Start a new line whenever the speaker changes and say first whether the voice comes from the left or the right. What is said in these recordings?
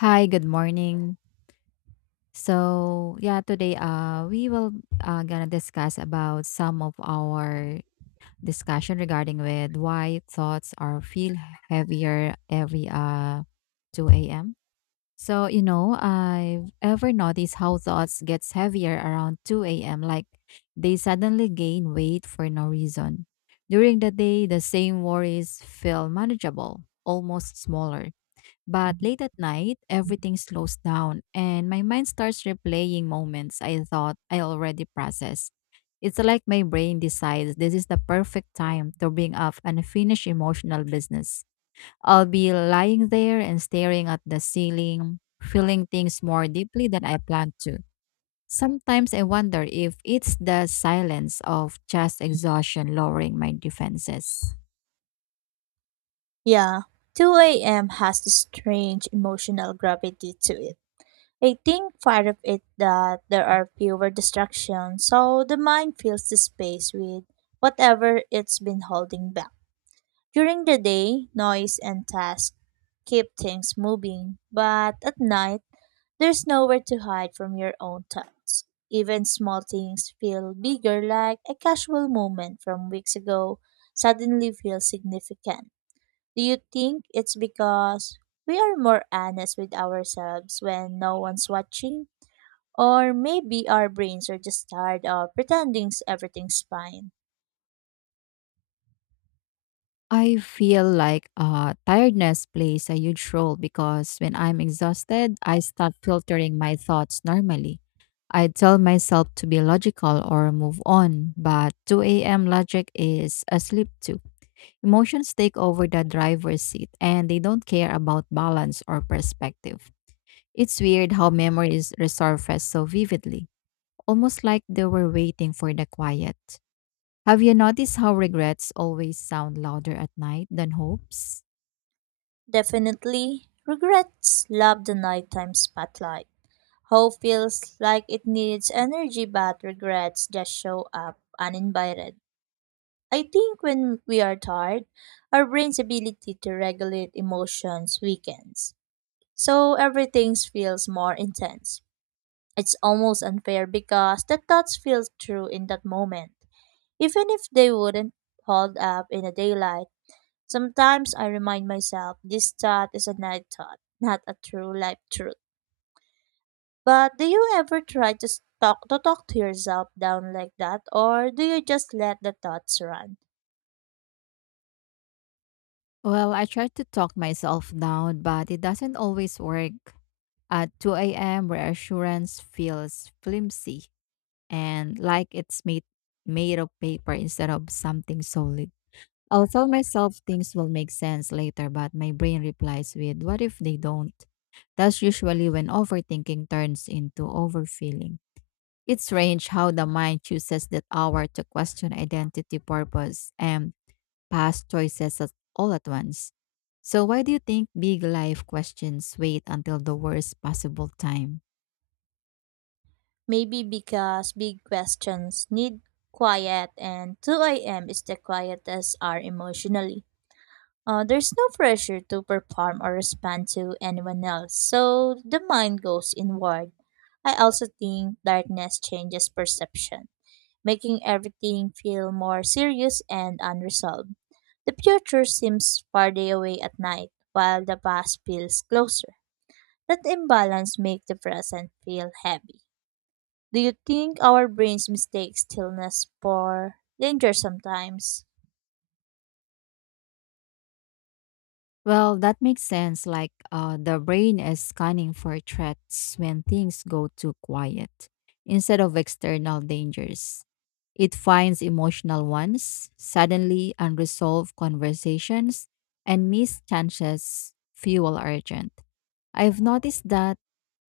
left: Hi, good morning. So, yeah, today we will gonna discuss about some of our discussion regarding with why thoughts are feel heavier every 2 a.m. I've ever noticed how thoughts gets heavier around 2 a.m., like they suddenly gain weight for no reason. During the day, the same worries feel manageable, almost smaller, but late at night, everything slows down and my mind starts replaying moments I thought I already processed. It's like my brain decides this is the perfect time to bring up unfinished emotional business. I'll be lying there and staring at the ceiling, feeling things more deeply than I planned to. Sometimes I wonder if it's the silence of just exhaustion lowering my defenses.
right: Yeah, 2 a.m. has this strange emotional gravity to it. I think part of it that there are fewer distractions, so the mind fills the space with whatever it's been holding back. During the day, noise and tasks keep things moving, but at night, there's nowhere to hide from your own thoughts. Even small things feel bigger, like a casual moment from weeks ago suddenly feels significant. Do you think it's because we are more honest with ourselves when no one's watching? Or maybe our brains are just tired of pretending everything's fine.
left: I feel like tiredness plays a huge role because when I'm exhausted, I stop filtering my thoughts normally. I tell myself to be logical or move on, but 2 a.m. logic is asleep too. Emotions take over the driver's seat and they don't care about balance or perspective. It's weird how memories resurface so vividly, almost like they were waiting for the quiet. Have you noticed how regrets always sound louder at night than hopes?
right: Definitely, regrets love the nighttime spotlight. Hope feels like it needs energy, but regrets just show up uninvited. I think when we are tired, our brain's ability to regulate emotions weakens, so everything feels more intense. It's almost unfair because the thoughts feel true in that moment, even if they wouldn't hold up in the daylight. Sometimes I remind myself this thought is a night thought, not a true life truth. But do you ever try to talk to yourself down like that, or do you just let the thoughts run?
left: Well, I try to talk myself down, but it doesn't always work. At 2 a.m., reassurance feels flimsy and like it's made of paper instead of something solid. I'll tell myself things will make sense later, but my brain replies with, what if they don't? That's usually when overthinking turns into overfeeling. It's strange how the mind chooses that hour to question identity, purpose, and all at once. So, why do you think big life questions wait until the worst possible time?
right: Maybe because big questions need quiet, and 2 a.m. is the quietest hour emotionally. There's no pressure to perform or respond to anyone else, so the mind goes inward. I also think darkness changes perception, making everything feel more serious and unresolved. The future seems farther away at night, while the past feels closer. That imbalance makes the present feel heavy. Do you think our brains mistake stillness for danger sometimes?
left: Well, that makes sense. Like the brain is scanning for threats when things go too quiet instead of external dangers. It finds emotional ones, suddenly unresolved conversations, and missed chances fuel urgent. I've noticed that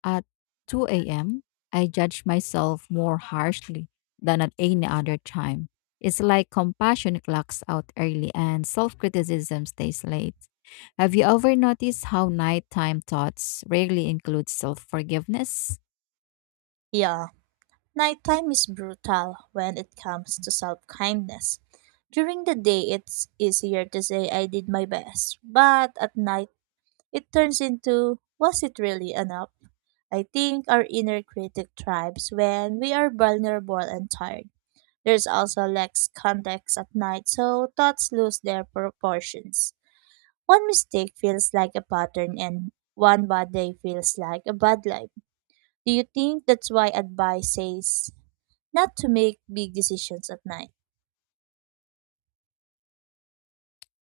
left: at 2 a.m., I judge myself more harshly than at any other time. It's like compassion clocks out early and self criticism stays late. Have you ever noticed how nighttime thoughts rarely include self forgiveness?
right: Yeah. Nighttime is brutal when it comes to self kindness. During the day, it's easier to say I did my best, but at night, it turns into was it really enough? I think our inner critic thrives when we are vulnerable and tired. There's also less context at night, so thoughts lose their proportions. One mistake feels like a pattern, and one bad day feels like a bad life. Do you think that's why advice says not to make big decisions at night.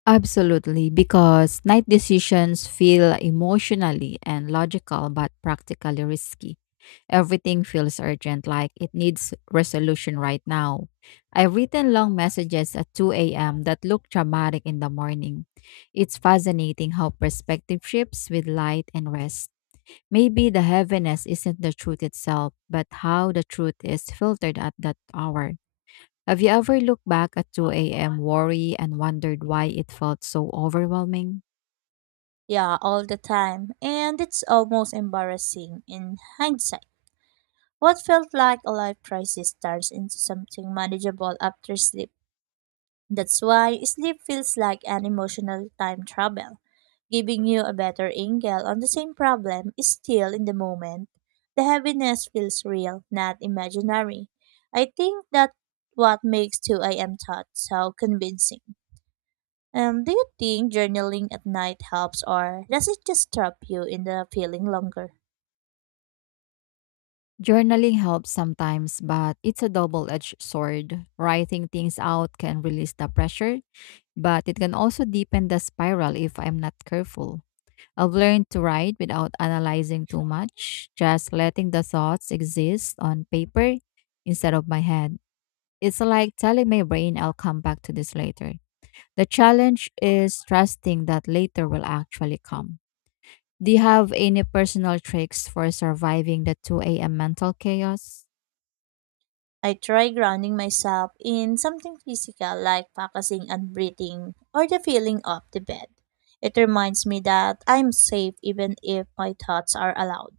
left: Absolutely, because night decisions feel emotionally and logical but practically risky. Everything feels urgent, like it needs resolution right now. I've written long messages at 2 a.m. that look dramatic in the morning. It's fascinating how perspective shifts with light and rest. Maybe the heaviness isn't the truth itself, but how the truth is filtered at that hour. Have you ever looked back at 2 a.m. worry and wondered why it felt so overwhelming?
right: Yeah, all the time. And it's almost embarrassing in hindsight. What felt like a life crisis turns into something manageable after sleep. That's why sleep feels like an emotional time travel, giving you a better angle on the same problem is still in the moment. The heaviness feels real, not imaginary. I think that what makes 2 a.m. thoughts so convincing. Do you think journaling at night helps, or does it just trap you in the feeling longer?
left: Journaling helps sometimes, but it's a double edged sword. Writing things out can release the pressure, but it can also deepen the spiral if I'm not careful. I've learned to write without analyzing too much, just letting the thoughts exist on paper instead of my head. It's like telling my brain I'll come back to this later. The challenge is trusting that later will actually come. Do you have any personal tricks for surviving the 2 a.m. mental chaos?
right: I try grounding myself in something physical like focusing on breathing or the feeling of the bed. It reminds me that I'm safe even if my thoughts are loud.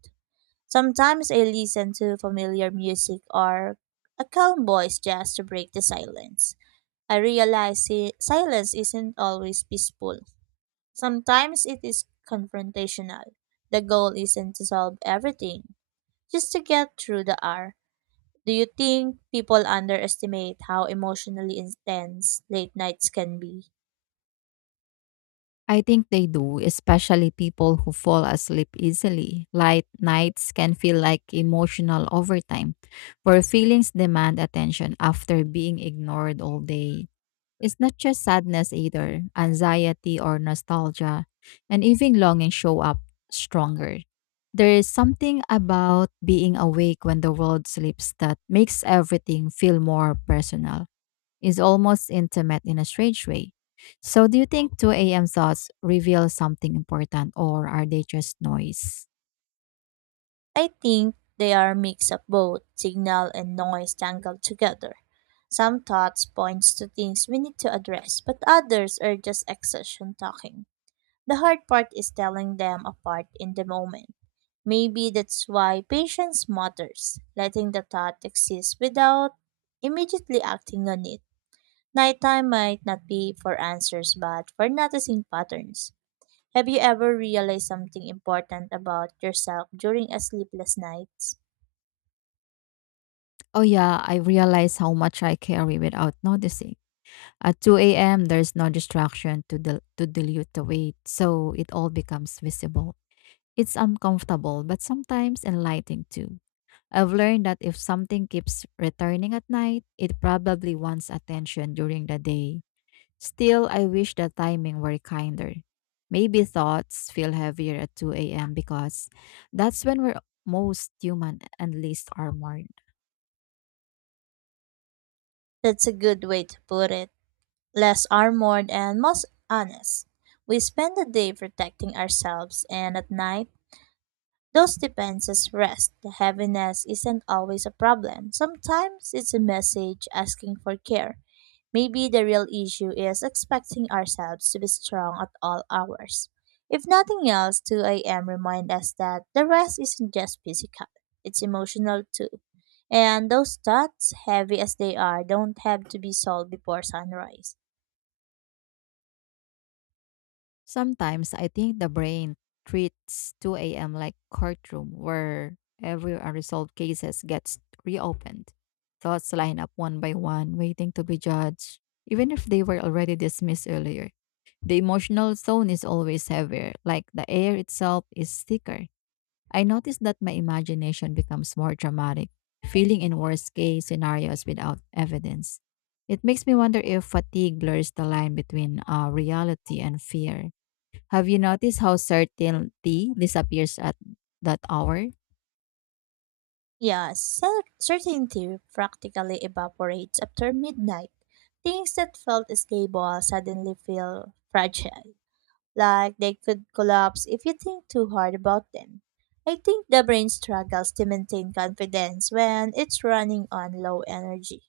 right: Sometimes I listen to familiar music or a calm voice just to break the silence. I realize silence isn't always peaceful. Sometimes it is confrontational. The goal isn't to solve everything, just to get through the hour. Do you think people underestimate how emotionally intense late nights can be?
left: I think they do, especially people who fall asleep easily. Light nights can feel like emotional overtime, where feelings demand attention after being ignored all day. It's not just sadness either, anxiety or nostalgia, and even longing show up stronger. There is something about being awake when the world sleeps that makes everything feel more personal. Is almost intimate in a strange way. So, do you think 2 a.m. thoughts reveal something important or are they just noise?
right: I think they are a mix of both signal and noise tangled together. Some thoughts points to things we need to address, but others are just exhaustion talking. The hard part is telling them apart in the moment. Maybe that's why patience matters, letting the thought exist without immediately acting on it. Nighttime might not be for answers but for noticing patterns. Have you ever realized something important about yourself during a sleepless night?
left: Oh, yeah, I realize how much I carry without noticing. At 2 a.m., there's no distraction to, dil- to dilute the weight, so it all becomes visible. It's uncomfortable, but sometimes enlightening too. I've learned that if something keeps returning at night, it probably wants attention during the day. Still, I wish the timing were kinder. Maybe thoughts feel heavier at 2 a.m. because that's when we're most human and least armored.
right: That's a good way to put it. Less armored and most honest. We spend the day protecting ourselves and at night those defenses rest. The heaviness isn't always a problem. Sometimes it's a message asking for care. Maybe the real issue is expecting ourselves to be strong at all hours. If nothing else, 2 a.m. remind us that the rest isn't just physical, it's emotional too. And those thoughts, heavy as they are, don't have to be solved before sunrise.
left: Sometimes I think the brain treats 2 a.m. like courtroom where every unresolved cases gets reopened. Thoughts line up one by one, waiting to be judged, even if they were already dismissed earlier. The emotional zone is always heavier, like the air itself is thicker. I noticed that my imagination becomes more dramatic, feeling in worst case scenarios without evidence. It makes me wonder if fatigue blurs the line between reality and fear. Have you noticed how certainty disappears at that hour?
right: Yeah, certainty practically evaporates after midnight. Things that felt stable suddenly feel fragile, like they could collapse if you think too hard about them. I think the brain struggles to maintain confidence when it's running on low energy.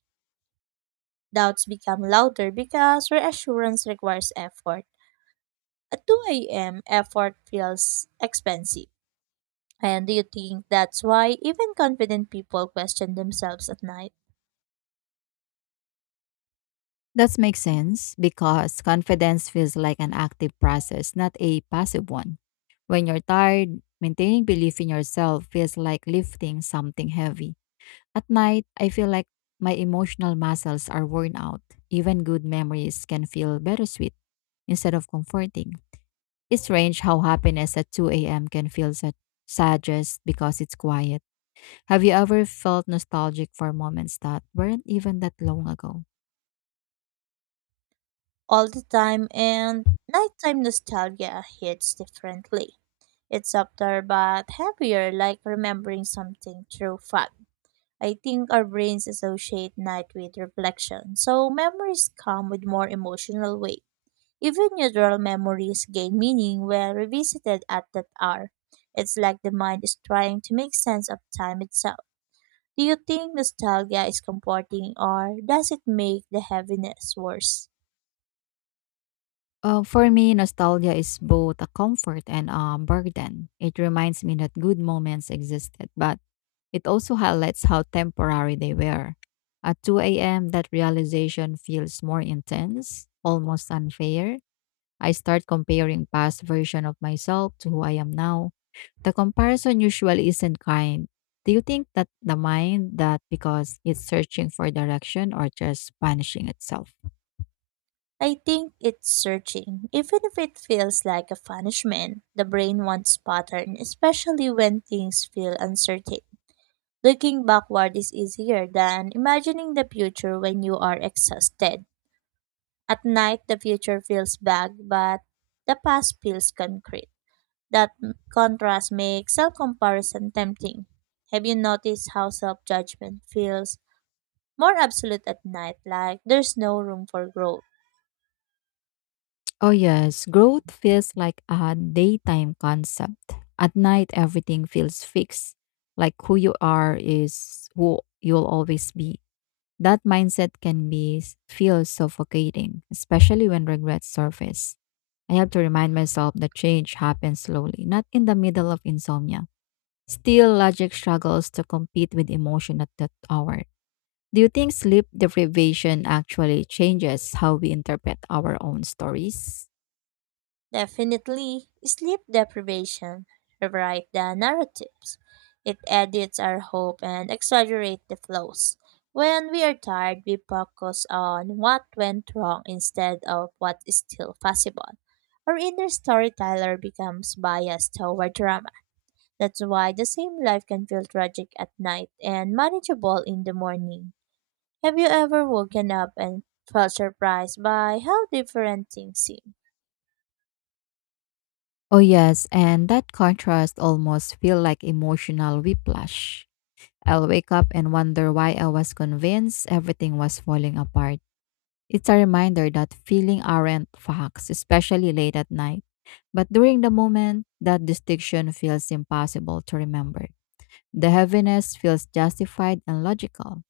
right: Doubts become louder because reassurance requires effort. At 2 a.m., effort feels expensive. And do you think that's why even confident people question themselves at night?
left: That makes sense because confidence feels like an active process, not a passive one. When you're tired, maintaining belief in yourself feels like lifting something heavy. At night, I feel like my emotional muscles are worn out. Even good memories can feel bittersweet instead of comforting. It's strange how happiness at 2 a.m. can feel such sad just because it's quiet. Have you ever felt nostalgic for moments that weren't even that long ago?
right: All the time, and nighttime nostalgia hits differently. It's softer but heavier, like remembering something through fog. I think our brains associate night with reflection, so memories come with more emotional weight. Even neutral memories gain meaning when revisited at that hour. It's like the mind is trying to make sense of time itself. Do you think nostalgia is comforting or does it make the heaviness worse?
left: For me, nostalgia is both a comfort and a burden. It reminds me that good moments existed, but it also highlights how temporary they were. At 2 a.m., that realization feels more intense, almost unfair. I start comparing past version of myself to who I am now. The comparison usually isn't kind. Do you think that the mind that because it's searching for direction or just punishing itself?
right: I think it's searching. Even if it feels like a punishment, the brain wants pattern, especially when things feel uncertain. Looking backward is easier than imagining the future when you are exhausted. At night, the future feels vague, but the past feels concrete. Contrast makes self comparison tempting. Have you noticed how self judgment feels more absolute at night, like there's no room for growth?
left: Oh yes, growth feels like a daytime concept. At night everything feels fixed, like who you are is who you'll always be. That mindset can be feel suffocating, especially when regrets surface. I have to remind myself that change happens slowly, not in the middle of insomnia. Still, logic struggles to compete with emotion at that hour. Do you think sleep deprivation actually changes how we interpret our own stories?
right: Definitely, sleep deprivation rewrite the narratives. It edits our hope and exaggerate the flaws. When we are tired, we focus on what went wrong instead of what is still possible. Our inner storyteller becomes biased toward drama. That's why the same life can feel tragic at night and manageable in the morning. Have you ever woken up and felt surprised by how different things seem?
left: Oh yes, and that contrast almost feel like emotional whiplash. I'll wake up and wonder why I was convinced everything was falling apart. It's a reminder that feeling aren't facts, especially late at night. But during the moment, that distinction feels impossible to remember. The heaviness feels justified and logical.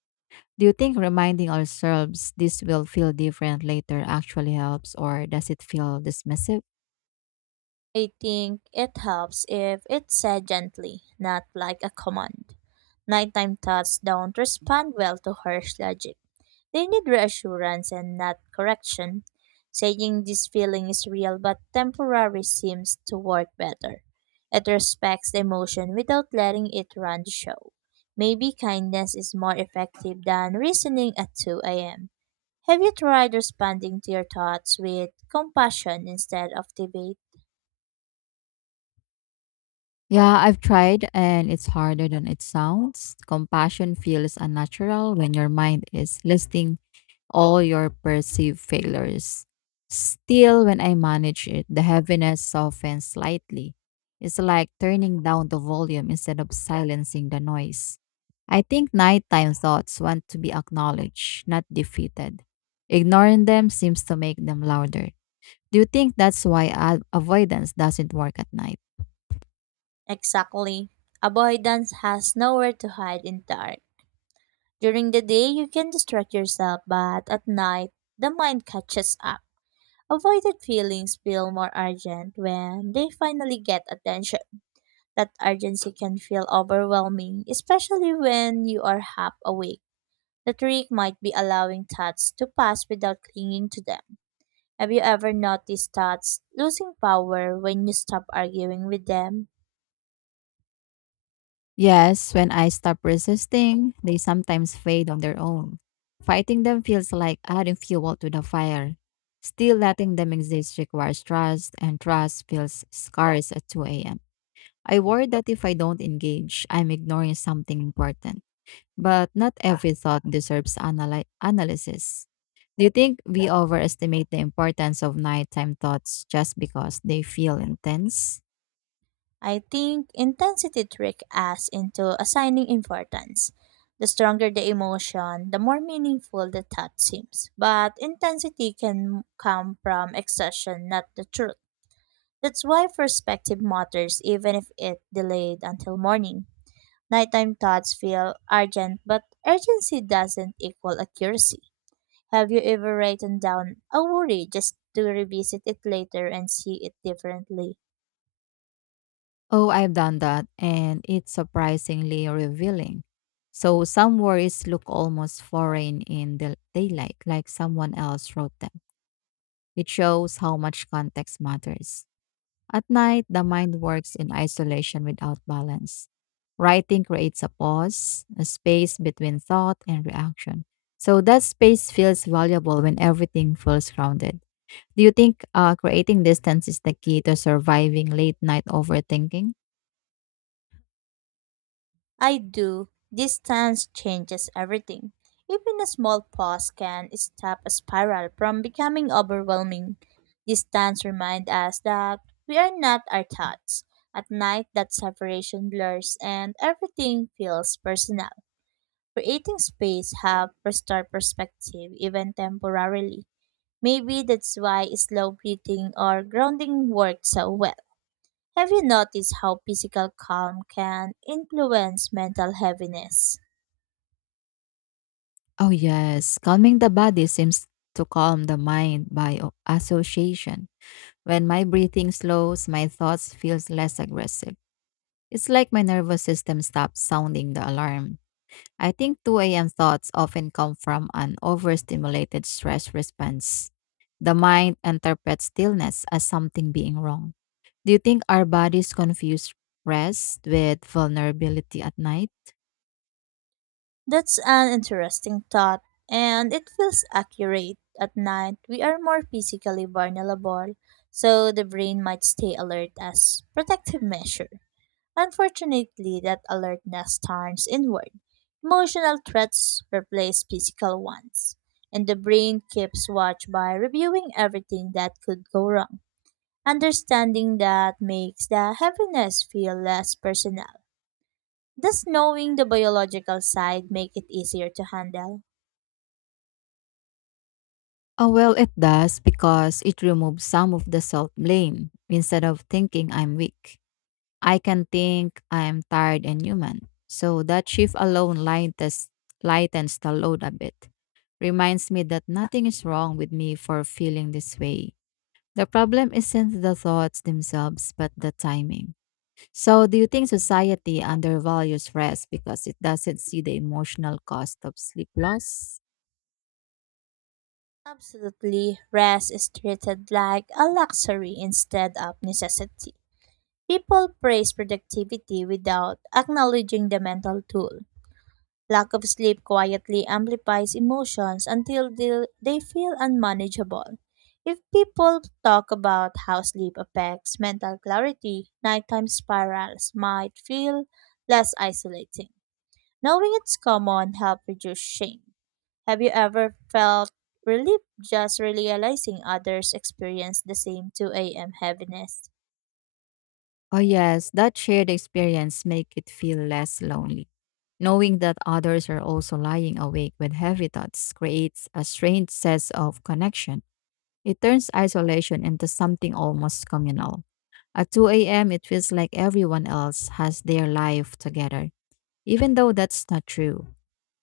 left: Do you think reminding ourselves this will feel different later actually helps, or does it feel dismissive?
right: I think it helps if it's said gently, not like a command. Nighttime thoughts don't respond well to harsh logic. They need reassurance and not correction. Saying this feeling is real but temporary seems to work better. It respects the emotion without letting it run the show. Maybe kindness is more effective than reasoning at 2 a.m. Have you tried responding to your thoughts with compassion instead of debate?
left: Yeah, I've tried and it's harder than it sounds. Compassion feels unnatural when your mind is listing all your perceived failures. Still, when I manage it, the heaviness softens slightly. It's like turning down the volume instead of silencing the noise. I think nighttime thoughts want to be acknowledged, not defeated. Ignoring them seems to make them louder. Do you think that's why avoidance doesn't work at night?
right: Exactly. Avoidance has nowhere to hide in the dark. During the day, you can distract yourself, but at night, the mind catches up. Avoided feelings feel more urgent when they finally get attention. That urgency can feel overwhelming, especially when you are half awake. The trick might be allowing thoughts to pass without clinging to them. Have you ever noticed thoughts losing power when you stop arguing with them?
left: Yes, when I stop resisting, they sometimes fade on their own. Fighting them feels like adding fuel to the fire. Still letting them exist requires trust, and trust feels scarce at 2 a.m. I worry that if I don't engage, I'm ignoring something important. But not every thought deserves analysis. Do you think we overestimate the importance of nighttime thoughts just because they feel intense?
right: I think intensity trick us into assigning importance. The stronger the emotion, the more meaningful the thought seems. But intensity can come from exhaustion, not the truth. That's why perspective matters even if it delayed until morning. Nighttime thoughts feel urgent, but urgency doesn't equal accuracy. Have you ever written down a worry just to revisit it later and see it differently?
left: Oh, I've done that, and it's surprisingly revealing. So, some worries look almost foreign in the daylight, like someone else wrote them. It shows how much context matters. At night, the mind works in isolation without balance. Writing creates a pause, a space between thought and reaction. So, that space feels valuable when everything feels grounded. Do you think creating distance is the key to surviving late night overthinking?
right: I do. Distance changes everything. Even a small pause can stop a spiral from becoming overwhelming. Distance reminds us that we are not our thoughts. At night, that separation blurs and everything feels personal. Creating space helps restore perspective, even temporarily. Maybe that's why slow breathing or grounding work so well. Have you noticed how physical calm can influence mental heaviness?
left: Oh, yes. Calming the body seems to calm the mind by association. When my breathing slows, my thoughts feels less aggressive. It's like my nervous system stops sounding the alarm. I think 2 a.m. thoughts often come from an overstimulated stress response. The mind interprets stillness as something being wrong. Do you think our bodies confuse rest with vulnerability at night?
right: That's an interesting thought, and it feels accurate. At night, we are more physically vulnerable, so the brain might stay alert as protective measure. Unfortunately, that alertness turns inward. Emotional threats replace physical ones, and the brain keeps watch by reviewing everything that could go wrong. Understanding that makes the heaviness feel less personal. Does knowing the biological side make it easier to handle?
left: Oh, well, it does because it removes some of the self blame. Instead of thinking I'm weak, I can think I'm tired and human. So that shift alone lightens the load a bit. Reminds me that nothing is wrong with me for feeling this way. The problem isn't the thoughts themselves, but the timing. So, do you think society undervalues rest because it doesn't see the emotional cost of sleep loss?
right: Absolutely, rest is treated like a luxury instead of necessity. People praise productivity without acknowledging the mental toll. Lack of sleep quietly amplifies emotions until they feel unmanageable. If people talk about how sleep affects mental clarity, nighttime spirals might feel less isolating. Knowing it's common helps reduce shame. Have you ever felt relief just realizing others experience the same 2 a.m. heaviness?
left: Oh yes, that shared experience make it feel less lonely. Knowing that others are also lying awake with heavy thoughts creates a strange sense of connection. It turns isolation into something almost communal. At 2 a.m., it feels like everyone else has their life together, even though that's not true.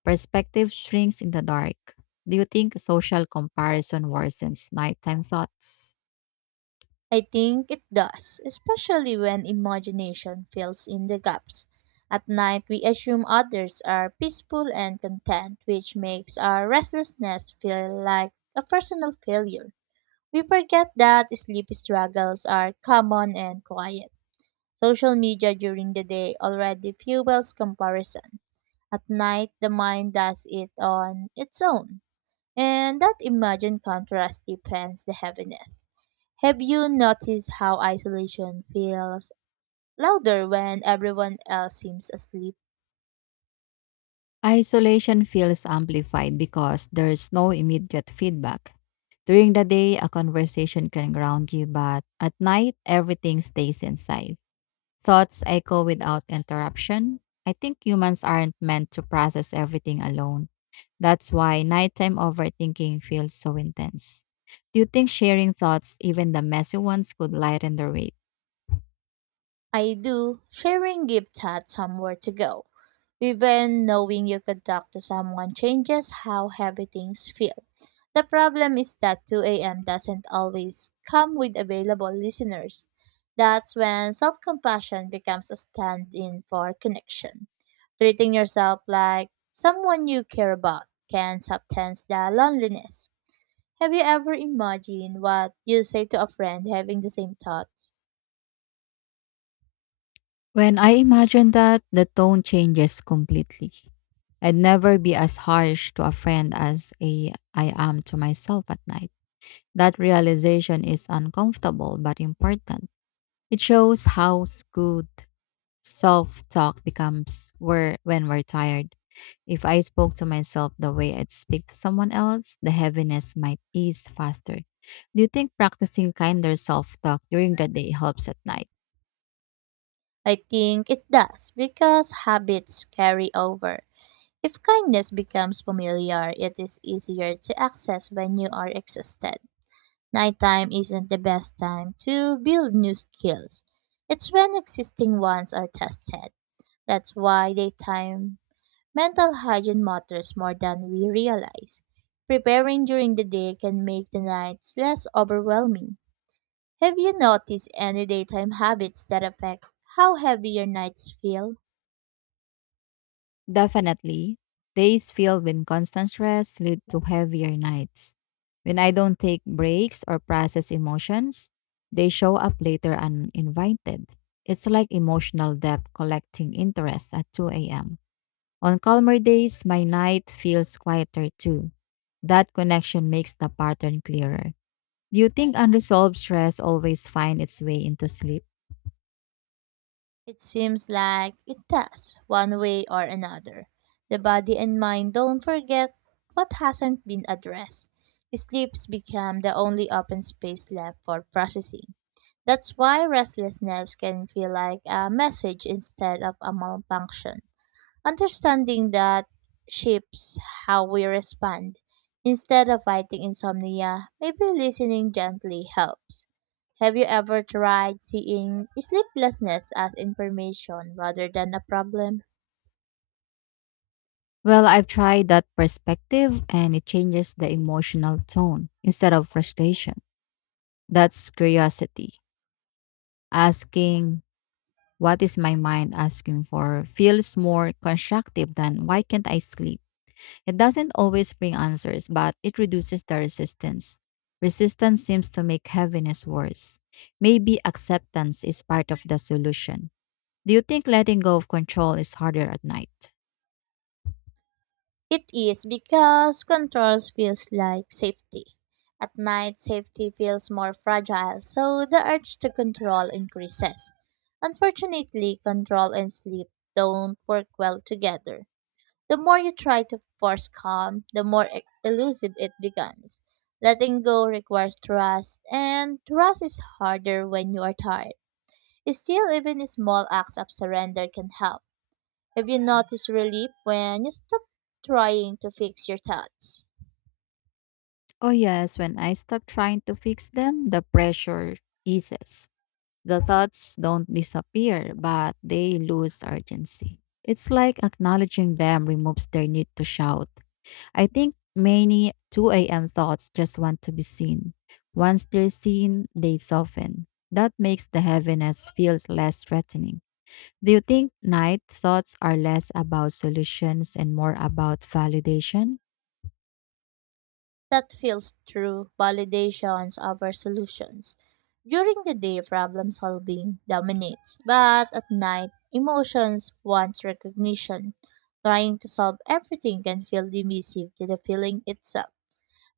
left: Perspective shrinks in the dark. Do you think social comparison worsens nighttime thoughts?
right: I think it does, especially when imagination fills in the gaps. At night, we assume others are peaceful and content, which makes our restlessness feel like a personal failure. We forget that sleep struggles are common and quiet. Social media during the day already fuels comparison. At night, the mind does it on its own. And that imagined contrast deepens the heaviness. Have you noticed how isolation feels louder when everyone else seems asleep?
left: Isolation feels amplified because there's no immediate feedback. During the day, a conversation can ground you, but at night, everything stays inside. Thoughts echo without interruption. I think humans aren't meant to process everything alone. That's why nighttime overthinking feels so intense. Do you think sharing thoughts, even the messy ones, could lighten the weight?
right: I do, sharing gift had somewhere to go. Even knowing you could talk to someone changes how heavy things feel. The problem is that 2 a.m. doesn't always come with available listeners. That's when self compassion becomes a stand in for connection. Treating yourself like someone you care about can subtend the loneliness. Have you ever imagined what you say to a friend having the same thoughts?
left: When I imagine that, the tone changes completely. I'd never be as harsh to a friend as a, I am to myself at night. That realization is uncomfortable but important. It shows how good self talk becomes where, when we're tired. If I spoke to myself the way I'd speak to someone else, the heaviness might ease faster. Do you think practicing kinder self talk during the day helps at night?
right: I think it does because habits carry over. If kindness becomes familiar, it is easier to access when you are exhausted. Nighttime isn't the best time to build new skills. It's when existing ones are tested. That's why daytime mental hygiene matters more than we realize. Preparing during the day can make the nights less overwhelming. Have you noticed any daytime habits that affect how heavy your nights feel?
left: Definitely. Days filled with constant stress lead to heavier nights. When I don't take breaks or process emotions, they show up later uninvited. It's like emotional debt collecting interest at 2 a.m. On calmer days, my night feels quieter too. That connection makes the pattern clearer. Do you think unresolved stress always finds its way into sleep?
right: It seems like it does, one way or another. The body and mind don't forget what hasn't been addressed. Sleeps become the only open space left for processing. That's why restlessness can feel like a message instead of a malfunction. Understanding that shapes how we respond. Instead of fighting insomnia, maybe listening gently helps. Have you ever tried seeing sleeplessness as information rather than a problem?
left: Well, I've tried that perspective and it changes the emotional tone instead of frustration. That's curiosity. Asking, what is my mind asking for, feels more constructive than why can't I sleep? It doesn't always bring answers, but it reduces the resistance. Resistance seems to make heaviness worse. Maybe acceptance is part of the solution. Do you think letting go of control is harder at night?
right: It is because controls feels like safety. At night, safety feels more fragile, so the urge to control increases. Unfortunately, control and sleep don't work well together. The more you try to force calm, the more elusive it becomes. Letting go requires trust, and trust is harder when you are tired. Still, even small acts of surrender can help. Have you noticed relief when you stop trying to fix your thoughts?
left: Oh, yes, when I stop trying to fix them, the pressure eases. The thoughts don't disappear, but they lose urgency. It's like acknowledging them removes their need to shout. I think many 2 a.m. thoughts just want to be seen. Once they're seen, they soften. That makes the heaviness feels less threatening. Do you think night thoughts are less about solutions and more about validation?
right: That feels true validations of our solutions. During the day, problem solving dominates, but at night, emotions wants recognition. Trying to solve everything can feel divisive to the feeling itself.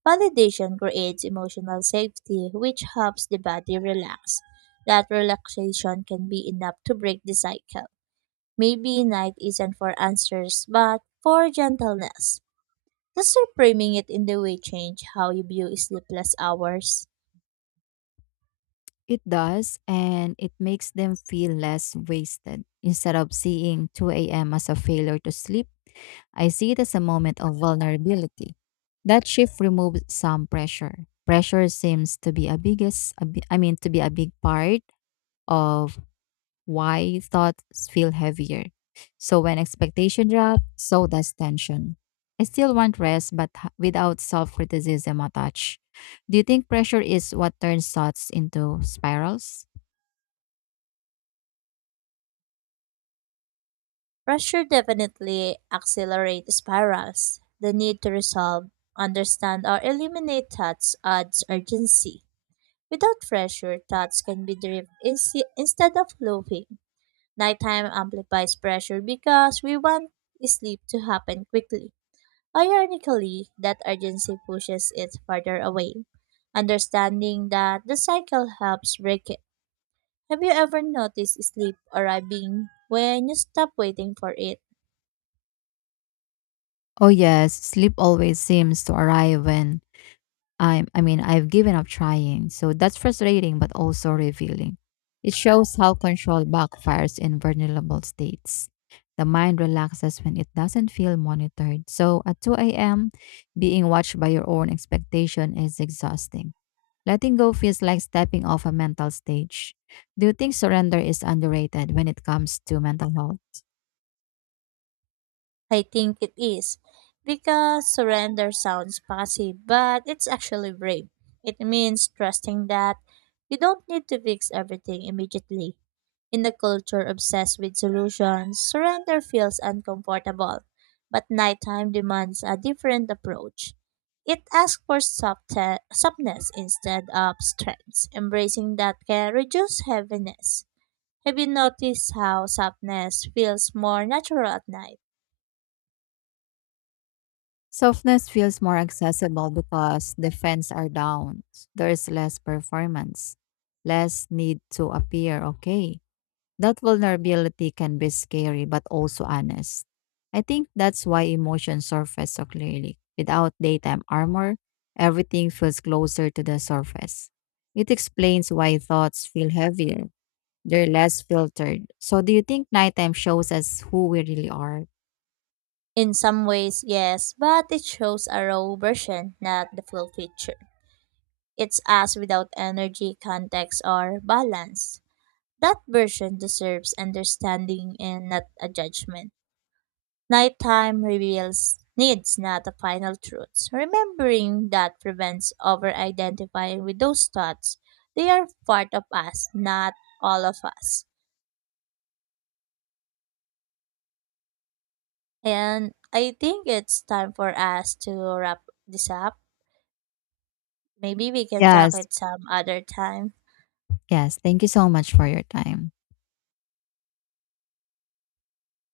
right: Validation creates emotional safety, which helps the body relax. That relaxation can be enough to break the cycle. Maybe night isn't for answers, but for gentleness. Just framing it in the way change how you view sleepless hours.
left: It does, and it makes them feel less wasted. Instead of seeing 2 a.m. as a failure to sleep, I see it as a moment of vulnerability. That shift removes some pressure. Pressure seems to be a biggest, a bi- I mean, to be a big part of why thoughts feel heavier. So when expectation drops, so does tension. I still want rest, but without self criticism attached. Do you think pressure is what turns thoughts into spirals?
right: Pressure definitely accelerates spirals. The need to resolve, understand, or eliminate thoughts adds urgency. Without pressure, thoughts can be driven instead of looping. Nighttime amplifies pressure because we want sleep to happen quickly. Ironically, that urgency pushes it further away. Understanding that the cycle helps break it. Have you ever noticed sleep arriving when you stop waiting for it?
left: Oh, yes, sleep always seems to arrive when I've given up trying. So that's frustrating but also revealing. It shows how control backfires in vulnerable states. The mind relaxes when it doesn't feel monitored. So at 2 a.m., being watched by your own expectation is exhausting. Letting go feels like stepping off a mental stage. Do you think surrender is underrated when it comes to mental health?
right: I think it is because surrender sounds passive, but it's actually brave. It means trusting that you don't need to fix everything immediately. In a culture obsessed with solutions, surrender feels uncomfortable, but nighttime demands a different approach. It asks for softness instead of strength. Embracing that can reduce heaviness. Have you noticed how softness feels more natural at night?
left: Softness feels more accessible because the fans are down. There is less performance, less need to appear okay. That vulnerability can be scary but also honest. I think that's why emotions surface so clearly. Without daytime armor, everything feels closer to the surface. It explains why thoughts feel heavier. They're less filtered. So do you think nighttime shows us who we really are?
right: In some ways, yes, but it shows a raw version, not the full picture. It's us without energy, context, or balance. That version deserves understanding and not a judgment. Nighttime reveals needs, not the final truths. Remembering that prevents over identifying with those thoughts. They are part of us, not all of us. And I think it's time for us to wrap this up. Maybe we can talk
left: Yes.
right: it some other time.
left: Yes. Thank you so much for your time.